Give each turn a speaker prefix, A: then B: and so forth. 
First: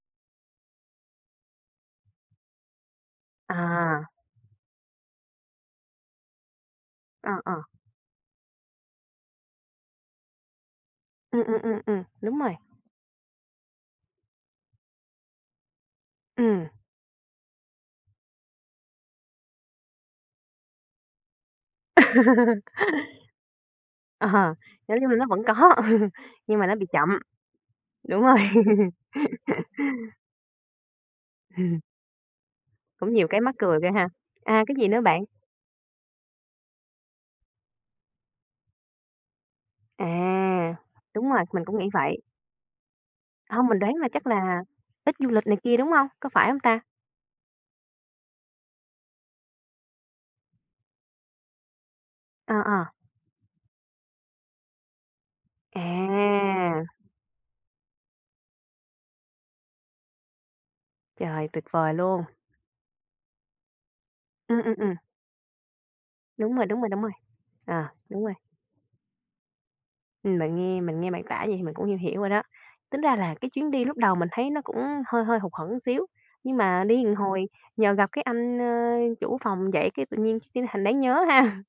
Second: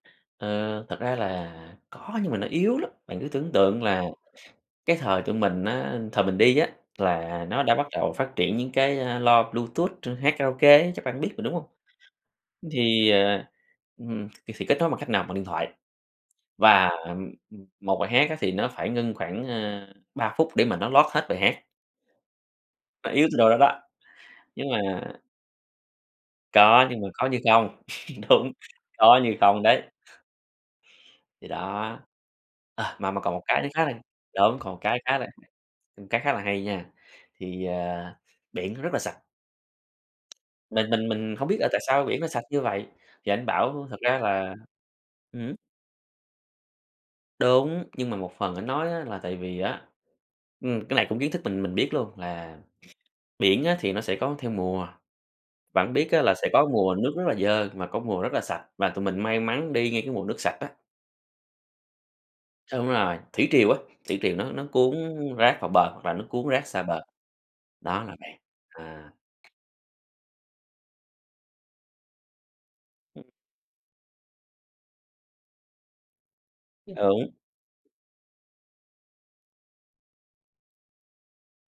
A: À, thật ra là có nhưng mà nó yếu lắm, bạn cứ tưởng tượng là
B: À!
A: cái thời tụi mình á thời mình đi á,
B: Ờ,
A: là
B: ờ.
A: nó đã bắt đầu phát triển những cái, a, loa Bluetooth chuyên hát karaoke ấy chắc bạn biết rồi,
B: Ừm,
A: đúng
B: ừm,
A: hông?
B: ừm, ừm, đúng rồi.
A: Thì, ờ, ừm, thì thì kết nối bằng cách nào, bằng điện thoại.
B: Ừm.
A: Và, ờm, 1 bài hát á thì nó phải ngưng khoảng, a, 3 phút để mà nó load hết bài hát. Nó yếu tới độ đó đó,
B: Ờ,
A: nhưng mà
B: nói chung là nó vẫn có, nhưng mà nó bị
A: Có, nhưng mà
B: chậm.
A: có như không,
B: Đúng rồi.
A: đúng, có như không đấy. Thì
B: Ừm.
A: đó, ờ, mà
B: Cũng
A: mà
B: nhiều
A: còn một
B: cái mắc
A: cái nữa
B: cười
A: khá
B: ghê
A: là,
B: ha.
A: đúng,
B: À,
A: còn
B: cái
A: một
B: gì
A: cái
B: nữa
A: khá
B: bạn?
A: là một cái khá là hay nha, thì, ờ, biển nó rất là sạch.
B: À!
A: Mình mình
B: Đúng
A: mình
B: rồi,
A: hông biết
B: mình
A: là
B: cũng
A: tại
B: nghĩ
A: sao biển
B: vậy.
A: nó sạch như vậy, thì ảnh
B: Hông, mình
A: bảo
B: đoán
A: thật
B: là
A: ra
B: chắc
A: là
B: là ít du
A: ừm
B: lịch
A: hứm.
B: này kia, đúng hông? Có phải hông ta?
A: Đúng, nhưng mà một phần ảnh nói á là tại vì á, ừm, cái này cũng kiến thức mình mình biết luôn
B: Ờ,
A: là
B: ờ.
A: biển á, thì nó sẽ có theo mùa, bạn biết á là sẽ có
B: À!
A: mùa nước rất là dơ và có mùa rất là sạch, và tụi mình may mắn đi ngay cái mùa nước sạch á.
B: Trời, tuyệt vời luôn.
A: Đúng rồi, thủy triều á thủy triều nó
B: Ừm,
A: nó
B: ừm,
A: cuốn
B: ừm.
A: rác vào bờ và nó cuốn
B: Đúng rồi,
A: rác
B: đúng
A: xa
B: rồi, đúng
A: bờ,
B: rồi. Ờ,
A: đó là
B: đúng rồi.
A: vậy, à.
B: Ừm, mình nghe mình nghe bạn tả vậy thì mình cũng hiểu rồi đó. Tính ra là cái chuyến đi lúc đầu mình thấy nó cũng hơi hơi hụt hẫng xíu, nhưng mà đi một
A: Đúng.
B: hồi nhờ gặp cái anh, ơ, chủ phòng vậy cái tự nhiên cái thành đáng nhớ ha.